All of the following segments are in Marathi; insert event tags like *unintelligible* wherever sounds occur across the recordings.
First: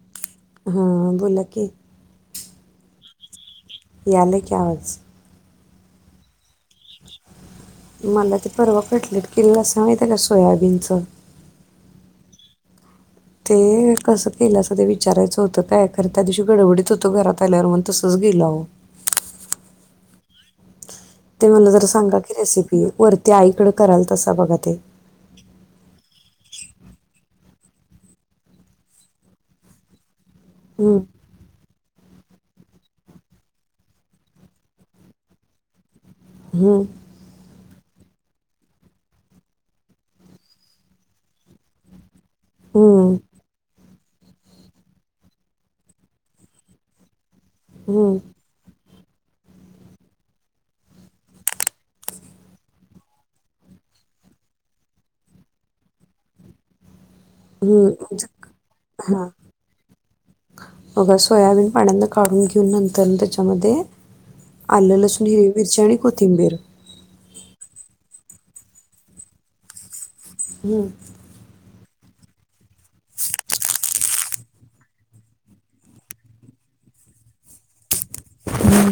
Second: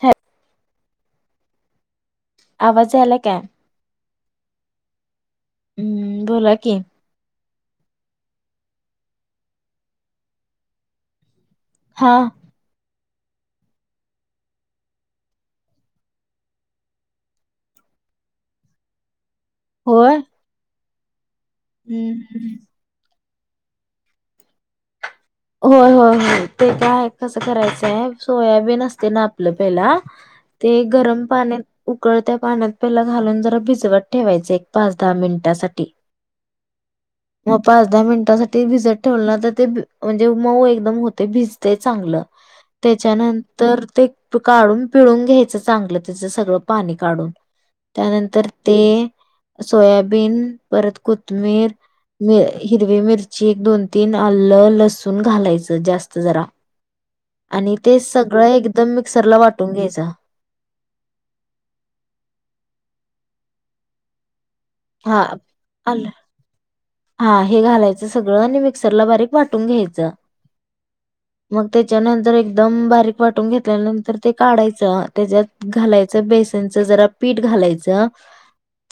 ह हां बोला की आवाजला का याला की आवाज हम्म बोला की मला ते परवा कटलेट केल्ला स ह त्याला सोयाबीनचं हां ते कसं केलं अस ते विचारायचं होतं काय खरं त्या दिवशी गडबडीत होतो घरात आल्यावर मण तसच गेला हो होय ते मला जर सांगा की हम्म. रेसिपी वरती ते आईकडं कराल तसां बघा ते हो हो ते काय कसं करायचंय सोयाबीन असते ना आपलं पहिला ते हं, गरम पाण्यात उकळत्या पाण्यात पला घालून जरा भिजवत ठेवायचं एक पाच दहा मिनिटासाठी ह मग पाच दहा मिनिटांसाठी भजत ठेवला तर ते म्हणजे मऊ एकदम होते भिजतेय चांगलं हं, त्याच्यानंतर ते काढून पिळून घ्यायचं चांगलं त्याच सगळं पाणी काढून हं, त्यानंतर ते सोयाबीन परत कोथमीिर हिरवी मिरची दोन तीन आलं लसण सुन घालायचं जास्त जरा. आणि हुं ते सगळं एकदम हा मिक्सरला वाटून घ्यायचं मग सोयाबीन पाण्यातन काढून घेऊन नंतर न त्याच्या मध्ये आलं हा लसुण हिरवी मिरची आणि आलं कोथिंबीर हा हे घालायचं सगळं आणि मिक्सरला बारीक वाटून घ्यायचं. हुं मग त्याच्यानंतर एक दम बारीक वाटून घेतल्यानंतर ते काढायचं त्याच्यात घालायचं बेसनचं जरा पीठ घालायचं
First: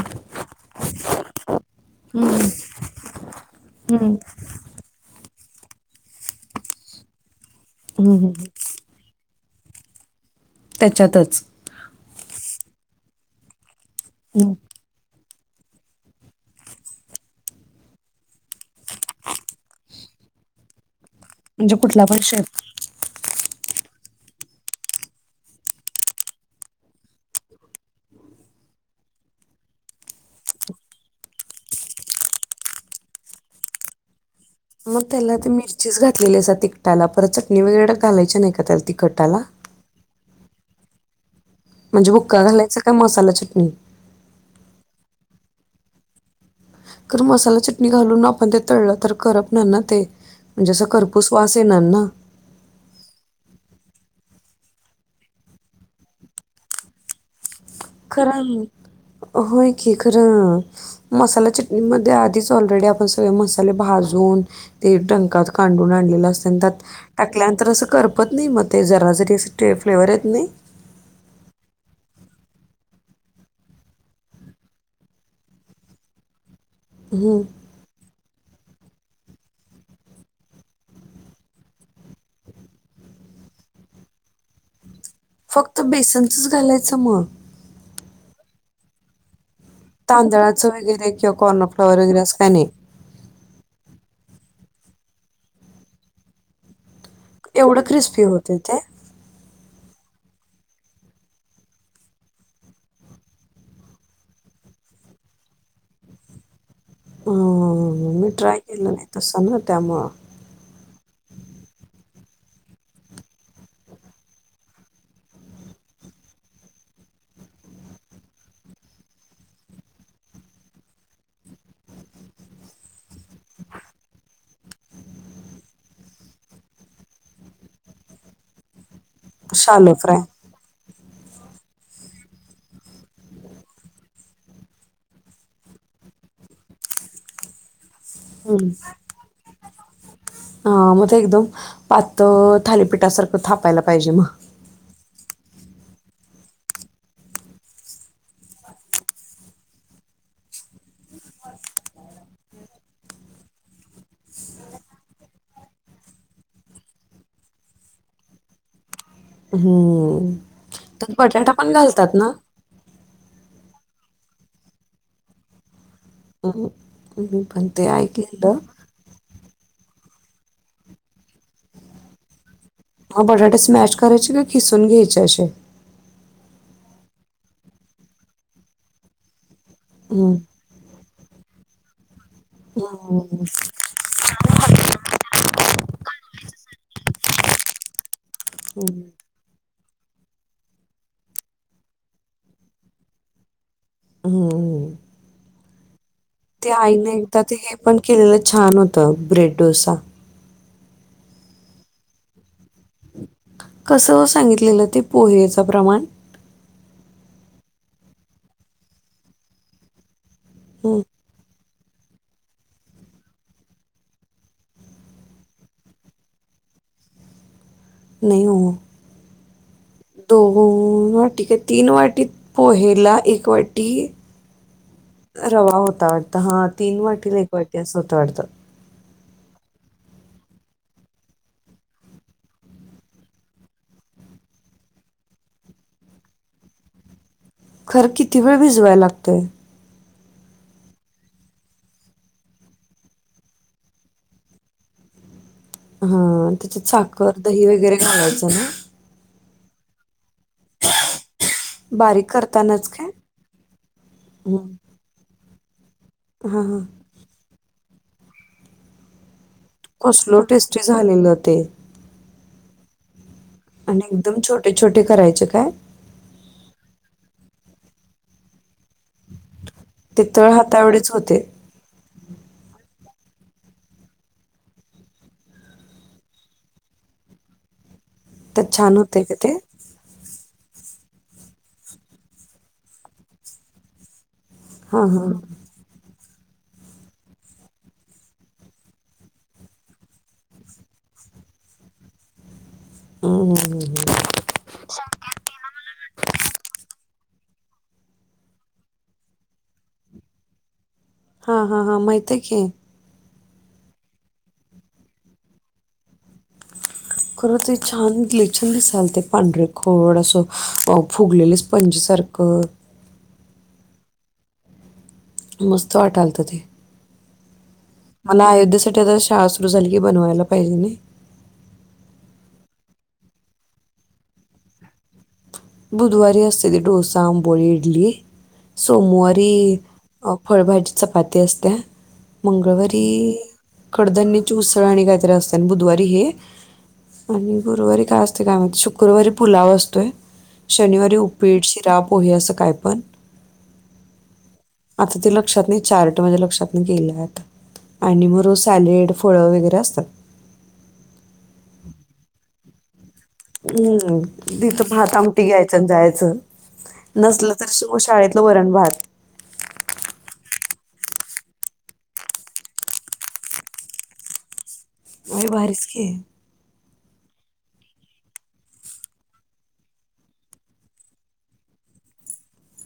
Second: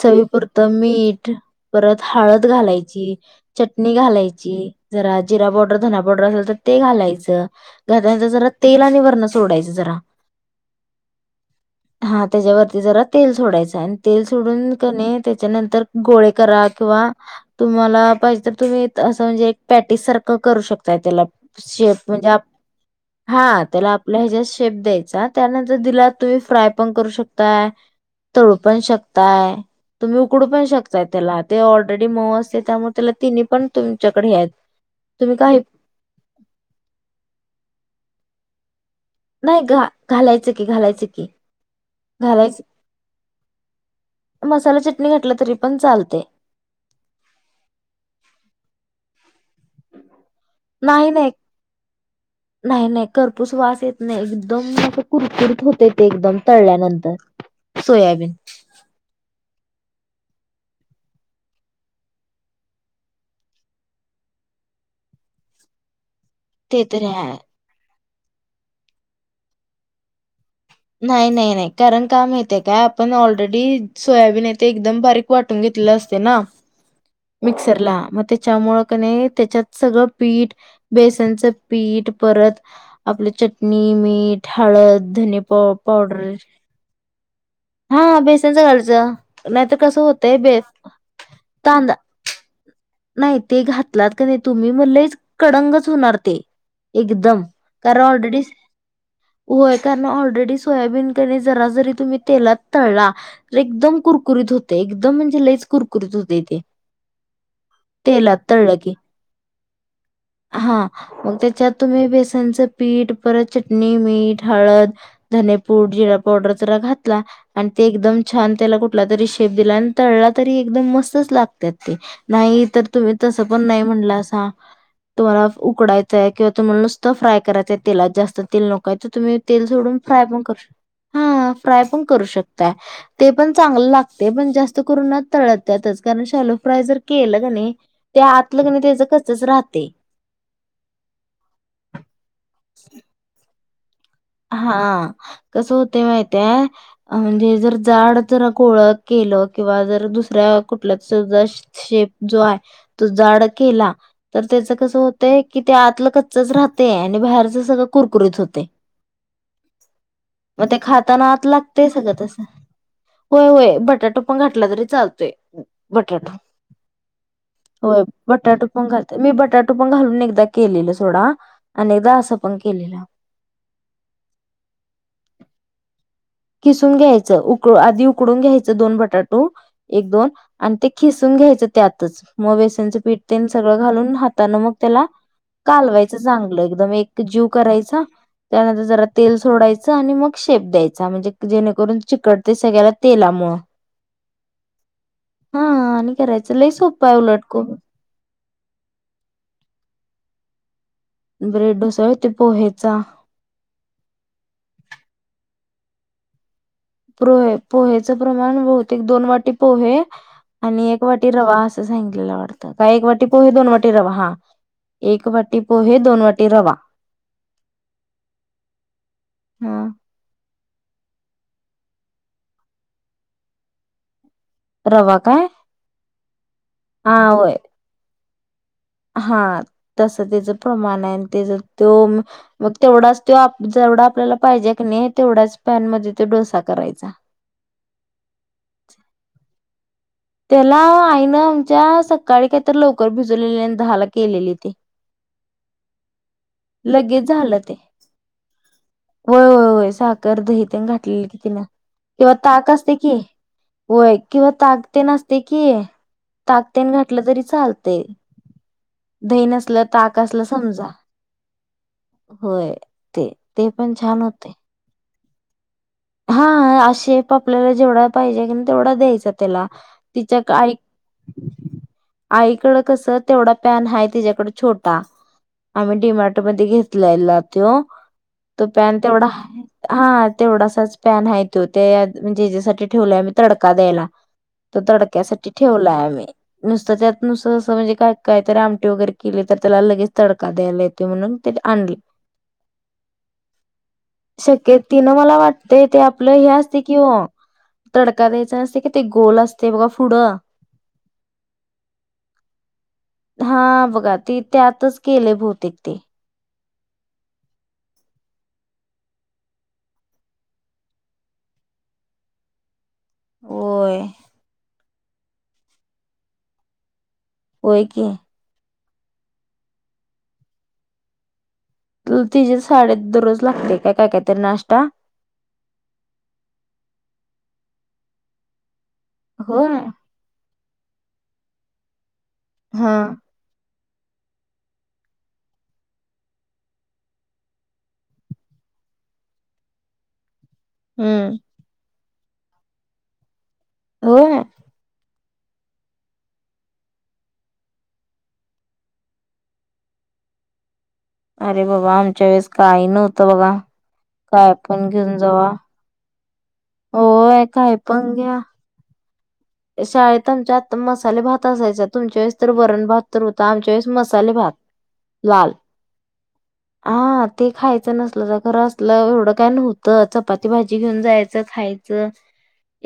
चवीपुर त मीठ परत हळद घालायची. चटणी हम्म, घालायची जरा जिरा पावडर धना पावडर असल तर ते घालायचं. हम्म, हम्म. *unintelligible* सोडायचं जरा. त्याच्यातच हा त्याच्यावरती जरा तेल सोडायचं आणि तेल सोडून कणे त्याच्यानंतर गोळे करा किंवा तुम्हाला पाहिजे तर तुम्ही असं म्हणजे पॅटीस सारखं करू शकताय त्याला म्हणजे शेप कुठला पण म्हणजे आप शेप हा त्याला आपला ह्याच्या शेप द्यायचा त्यानंतर त्याला तुम्ही फ्राय पण करू शकताय तळू पण शकताय तुम्ही उकडू पण शकताय त्याला ते ऑलरेडी मऊ असते त्यामुळे त्याला तिन्ही पण तुमच्याकडे हे आहेत. मग त्याला तुम्ही ती काही मिरचीच घातलेली अस तिकटाला परत चटणी वगैरे घालायची नाही का त्या नाही ग घालाय च की घायंच की. म्हणजे भुक्का घालायचं घालायचा काय मसाला चटणी. कुठलं तरी पण चालतंय तर मसाला चिटणी घालून आपण ते तळलं तर करप नार ना ते म्हणजे अस नाही, नाही, करपूस वास येणार ना. नाही, नाही खरपूस वास येत नाही एकदम असता कुरकुरत होते ते एकदम तळल्यानंतर. सोयाबीन खरं होय की खरं मसाला चटणी मध्ये आधीच ऑलरेडी आपण सगळे मसाले भाजून ते डंकात कांडून आणलेल असत. ते त्यात तरी हाय. टाकल्यानंतर असं कर होत नाही मग ते जरा जरी स्टे फ्लेवर येतो नाही नाही नाही नाही कारण का माहितेय काय आपण ऑलरेडी सोयाबीन आहे ते एकदम बारीक वाटून घेतलेलं असते ना हम्म मिक्सर ला मग ते त्याच्यामुळं क नाय त्याच्यात सगळं पीठ बेसनचं पीठ परत आपलं चटणी, मीठ, हळद धने पाव फक्त पावडर बेसनचचं घालायचं मग हा हा बेसनचं घालायचं नाहीतर कसं होतंय बे तांदळाचं वगैरे किंवा तांदा कॉर्नफ्लॉवर वगैरे असं काय नाही नाही ते घातलात का नाही तुम्ही मग लय कडंगच होणार ते एकदम एवढं कर क्रिस्पी ऑलरेडी होते ते व्हय कारण ऑलरेडी सोयाबीन कणी जरा जरी तुम्ही तेलात तळला तर एकम कुरकुरीत होते एकदम म्हणजे लईच कुरकुरीत होतय ते अं, मी तेलात ट्राय तळ्ल की केलं नाही तसं ना त्यामुळं. हा मग त्याच्यात तुम्ही बेस च पीठ परत चटणी, मीठ, हळद, धनेपूड, जिरा पावडर जरा घातला आणि ते एकदम छान त्याला कुठला तरी शेप दिला आणि तळला तरी एकदम मस्तच लागत्यात ते नाही तर तुम्ही तसं पण नाही म्हणलासा तुम्हाला उकडायचंय किंवा तुम्हाला नुसतं फ्राय करायचंय तेलात जास्त तेल नको काही तर तुम्ही तेल सोडून फ्राय पण करू शक हा फ्राय पण करू शकताय ते पण चांगलं लागते पण जास्त करून तळत्यातच कारण शाॅलो फ्राय जर केलं कनी हा मग ते एकदम पातळ थालीपीठासारखं थाप हा कसं होते माहितेय म्हणजे जर जाड जरा गोळा केलं किंवा जर दुसऱ्या कुठल्याच ज शे शेप जो आहे तो जाड केला तर त्याच कसं होतय कि ते आतलं कच्चच राहतेय आणि बाहेरच सगळं कुरकुरीत होते हम्म. म ते त्यात खाताना आत बटाटा पण लागतयच सगळं घालतात ना? तस होय होय भट बटाटा पण घातला तरी चालतोय बटाटो हम्म. मी पण ते होय ऐकलेलं. बटाटो पण घाते मी बटाट पण घालून एकदा केलेलो सोडा आणि एकदा अस मग बटाटे स्मॅश करायचे का किसून घ्यायचे असे किसून घ्यायच उकडु आधी उकडून घ्यायचं दोन बटाटो एक दोन हम्म. आणि ते खिसून घ्यायचं त्यातच मग बेसनचं हम्म. पीठतेन सगळं घालून हाताानं मग त्याला कालवायचं चांगलं एकदम एक जीव करायचा त्यानंतर हम्म. जरा तेल सोडायच चा आणि मग शेप द्यायच हा म्हणजे जेणेकरून चिकटते सगळ्याला तेलामुळं हम्म् हम् आणि करायचं लई सोपय उलट ते को हे पण केलेलं छान होता ब्रेड डोसा ब्रेड डोसा ते पोहे कस सांगितलेलं ते पोहेच च प्रमाण पोहे पोहेच प्रमाण बहतेक दोन वाटी पोहे आणि हं, एक वाटी रवा अस सांगितलेल वाटत का एक वाटी पोहे दोन वाटी रवा हा एक वाटी पोहे दोन वाटी रवा नाही हो हा. दो ह टक तीन वाटीत पोहेला एक वाटी रवा काय रवा होता वाटत हा तीन हा वाटीला एक होय वाटी असं होत वाटतं हा तस त्याच प्रमाण आहे आणि त्याच तो मग तेवढाच जेवढा आपल्याला पाहिजे की नाही तेवढ्याच पॅन मध्ये तो डोसा करायचा खरं किती वेळ भिजवायला लागतंय त्याला आईनं आमच्या सकाळी काहीतरी लवकर भिजवलेली दहाला केलेली ते हा त्याच्यात साखर दही वगैरे घालायचं ना हो साखर दहीतेन घातलेली बारीक किंवा ताक करतानाच असते की काय होय किंवा हं, ताकते न असते की हां हां ताकतेन घातलं तरी चालत ते दही कसल टेस्टी समजा झालेलं ते होय ते ते पण आणि छान एकदम होते छोटे छोटे करायचे अच्छा काय हा आशेप आपल्याला जेवढा पाहिजे की तेवढा द्यायचा त्याला ते तिच्या तळ हाताएवढेच होते आईकड कसं तेवढा पॅन आहे तिच्याकड छोटा आम्ही डी मार्ट मध्ये घेतलाला तो तो त्यात छान पॅन होते तेवढा का ते हा तेवढा पॅन ह त ते म्हणजे हच्यासाठी ठेवलं मी तडका द्यायला तो हां हां तडक्यासाठी ठेवलाय आम्ही नुसत त्यात नुसतं असं म्हणजे काय काय तर आमटी वगैरे केले तर त्याला लगेच तडका द्यायला येते म्हणून ते आणले. हं, हं, हं, हं. शक्य तिन मला वाट ते ते आपलं हे असते कि हो तडका द्यायचा नसते कि ते गोल असते बघा पुढं हा हा हा माहितय की हा बघा त त्यातच केले भौतेिक ते खरं ते छान लेछान दिसाल ते पांढरे खोड असं फुगलेले स्पंज सारखं? वय मस्त वाटालत ते! होय की मला आयोध्यासाठी कठ शाळा सुरू झाली की बनवायला पाहिजे नाही. तिचीे साडे दर रोज लागते काय काय कायतरी नाश्ता? बुधवारी हते ते डोसा अंबली इडली. सोमवारी होय फळभाजी चपाती असत्या हा मंगळवारी कडधनीची उसळ आणि काहीतरी असते आणि बुधवारी हे आणि गुरुवारी काय असते काय म्ह शुक्रवारी पुलाव असतोय. शनिवारी हम्म उपीट शिराब पोहे असं काय पण. हो आता ते लक्षात नाही चार्ट माझ्या लक्षात नाही केले आता आणि मग सॅलेड फळ वगैरे असतात. अरे बाबा आमच्या वेळेस काही नवतं. हम्म तिथं भात आमटी जावा घ्यायचं आणि जायचं होय नसलं तर काय पण घ्या शाळेतलं वरण भात शाळेत आमच्या आता मसाले भात असायचा तुमच्या वेळेस तर वरण भात तर होता आमच्या वेळेस मसाले भात! वई लाल भारीच की हा ते खायचं नसल तर खर असलं एवढं काय नव्हतं चपाती भाजी घेऊन जायचं खायचं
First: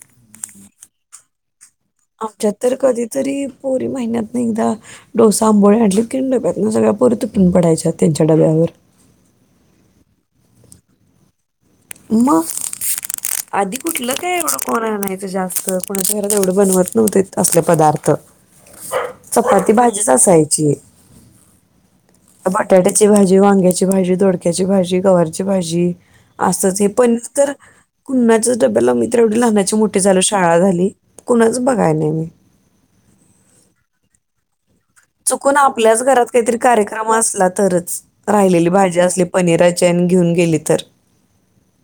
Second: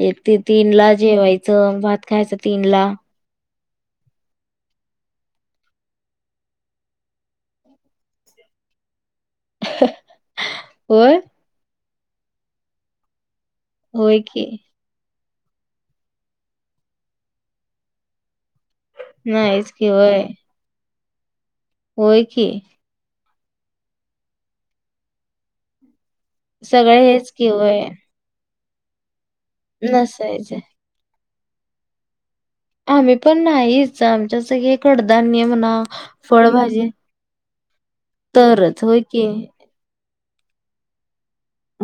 एक ते तीन ला जेवायचं. भात खायच आमच्यात तीन तर ला. कधीतरी पोरी महिन्यातन एकदा डोसा आंबोळे आणलेत की डब्यात ना सगळ्या पोर तुटून पडायच्या त्यांच्या डब्यावर! होय म आधी कुठलं होय काय की एवढं कोरा नाही. जास्त कोणाच्या घरात एवढं बनवत नव्हते असले पदार्थ. नाहीच चपाती की भाजीच होय असायची. होय की टाट्याची भाजी जी वांग्याची- भाजी दोडक्याची -भाजी गववरची- भाजी. असच हे सगळे पण हेच की तर होय कु्हाच. तब्बलम. एवढी लहानाची मोठी लू शाळा नसायचे झाली. कुणाच बघाय नाही मी. आम्ही पण नाहीच आमच्या स चुकून आपल्याच घरात काहीतरी कार्यक्रम असत तरच राहिलेली तरच भाजी होय असली की पनीराची घेऊन गेली तर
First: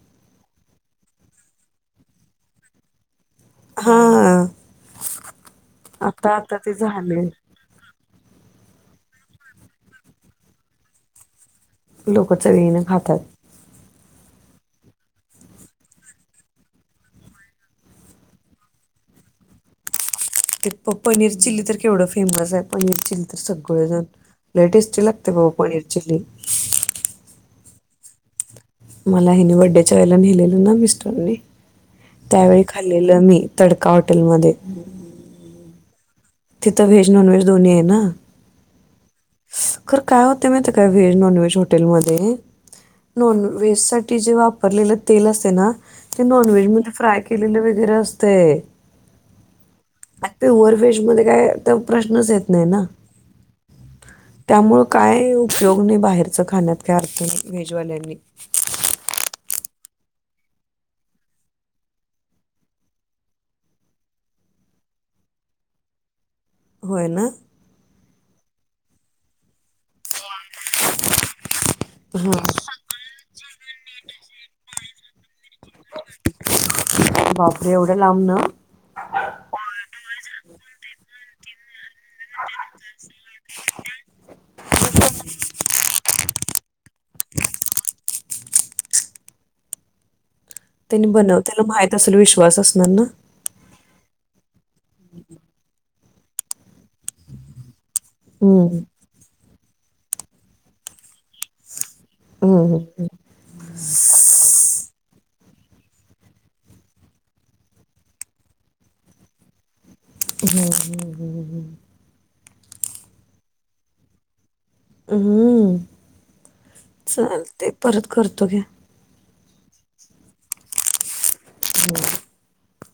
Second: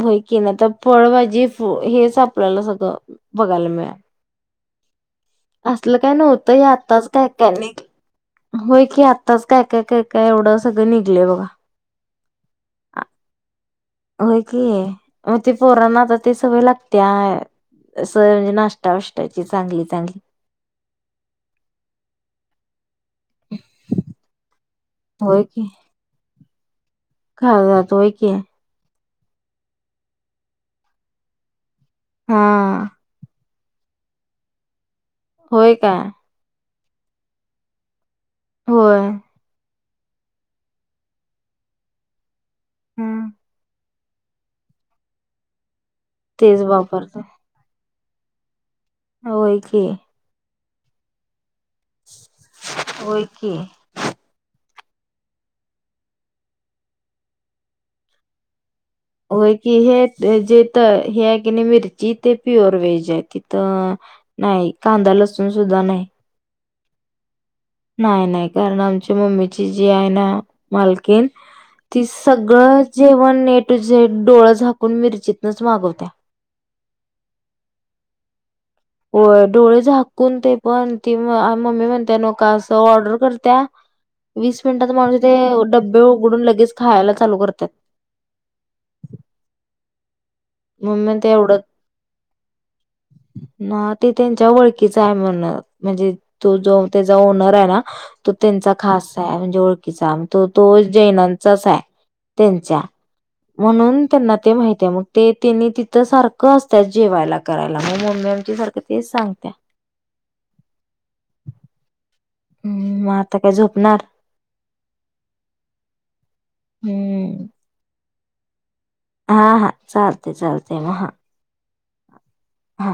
होय की नाहीता फळभजी हेच आपल्याला सगळं हा हा असल काय नव्हतं हे आताच झाले काय काय नाही होय की आता आताच काय काय काय काय एवढं सगळं निघलंय बघा लोक च विहिणं आ- खातात होय कि मग ते पोरांना आता ते सवय लागते अस म्हणजे नाश्तावाष्टाची चांगली चांगली ते पनीर चिली तर केवढं फेमस आहे पनीर चिली तर सगळेजण टेस्टी लागते बा पनीर चिली खा तोय क मला हनी बड्डेच्या वेयला नेहिलेल ना मिस्टरने हा त्यावेळी खाल्लेलं मी तडका हॉटेलमध्ये होय काय तिथ व्ज नॉन व्ज दो्ही आहे ना होय ख काय होते माहित काय व्हेज नॉन व्हेज हॉटेलमध्ये हम्म नॉन वेज ति जे वापरलेलं तेल असे ना ते तेच नॉनव्हेज म्हध्ये फ्रय वापरतो केलेलं वगैरे असत ते होय की. पिवर व्हेज मध्ये *unintelligible* तो प्रश्नच येत नाही होय की त्यामुळं काय उपयोग नाही बाहेरचं खाण्यात काय अर्थ नाही व्हेजवाल्यांनी. होय कि हे ते जेत हे हाय की नाय मिरची, ते प्युअर व्हेज आहे तिथं नाही कांदा लसूण सुद्धा नाही. होय ना? नाही नाही. कारण आमची मम्मीची जी आहे ना, मालकीन ती हां सगळं जेवण नेट जे डोळ झा मिरचित बापरे एवढ्या लांब न होय डोळे झाकून ते पण ती आ मम्मी म्हणत्या लोकास ऑर्डर करत्या वीस मिनिटात म्हणजे ते डब्बे उघडून लगेच खायला चालू करत्यात त्यांनी बनव त्याला माहित असल विश्वास असणार ना? ना ते त्यांच्या वळ कीचय म्हण म्हणजे तो जो त्याचा ओनर हाय ना तो त्यांचा हम्म खास हाय म्हणजे ओळ सांगतो तो जैनांचाच हाय. हम्म त्यांच्या, हम्म म्हणून त्यांना ते माहित्या ते तिनी तिथं सारखं आसत्यात जेवायला करायला मग मम्मी आमची सारखं तेच सांगत्या हम्म, हम्म, हम्म, हम्म. हम्म, म आता काय झोपणार हम्म, हम्म चालतय परत करतो घे. हा हा चालतय चालतय म हा *inaudible* हा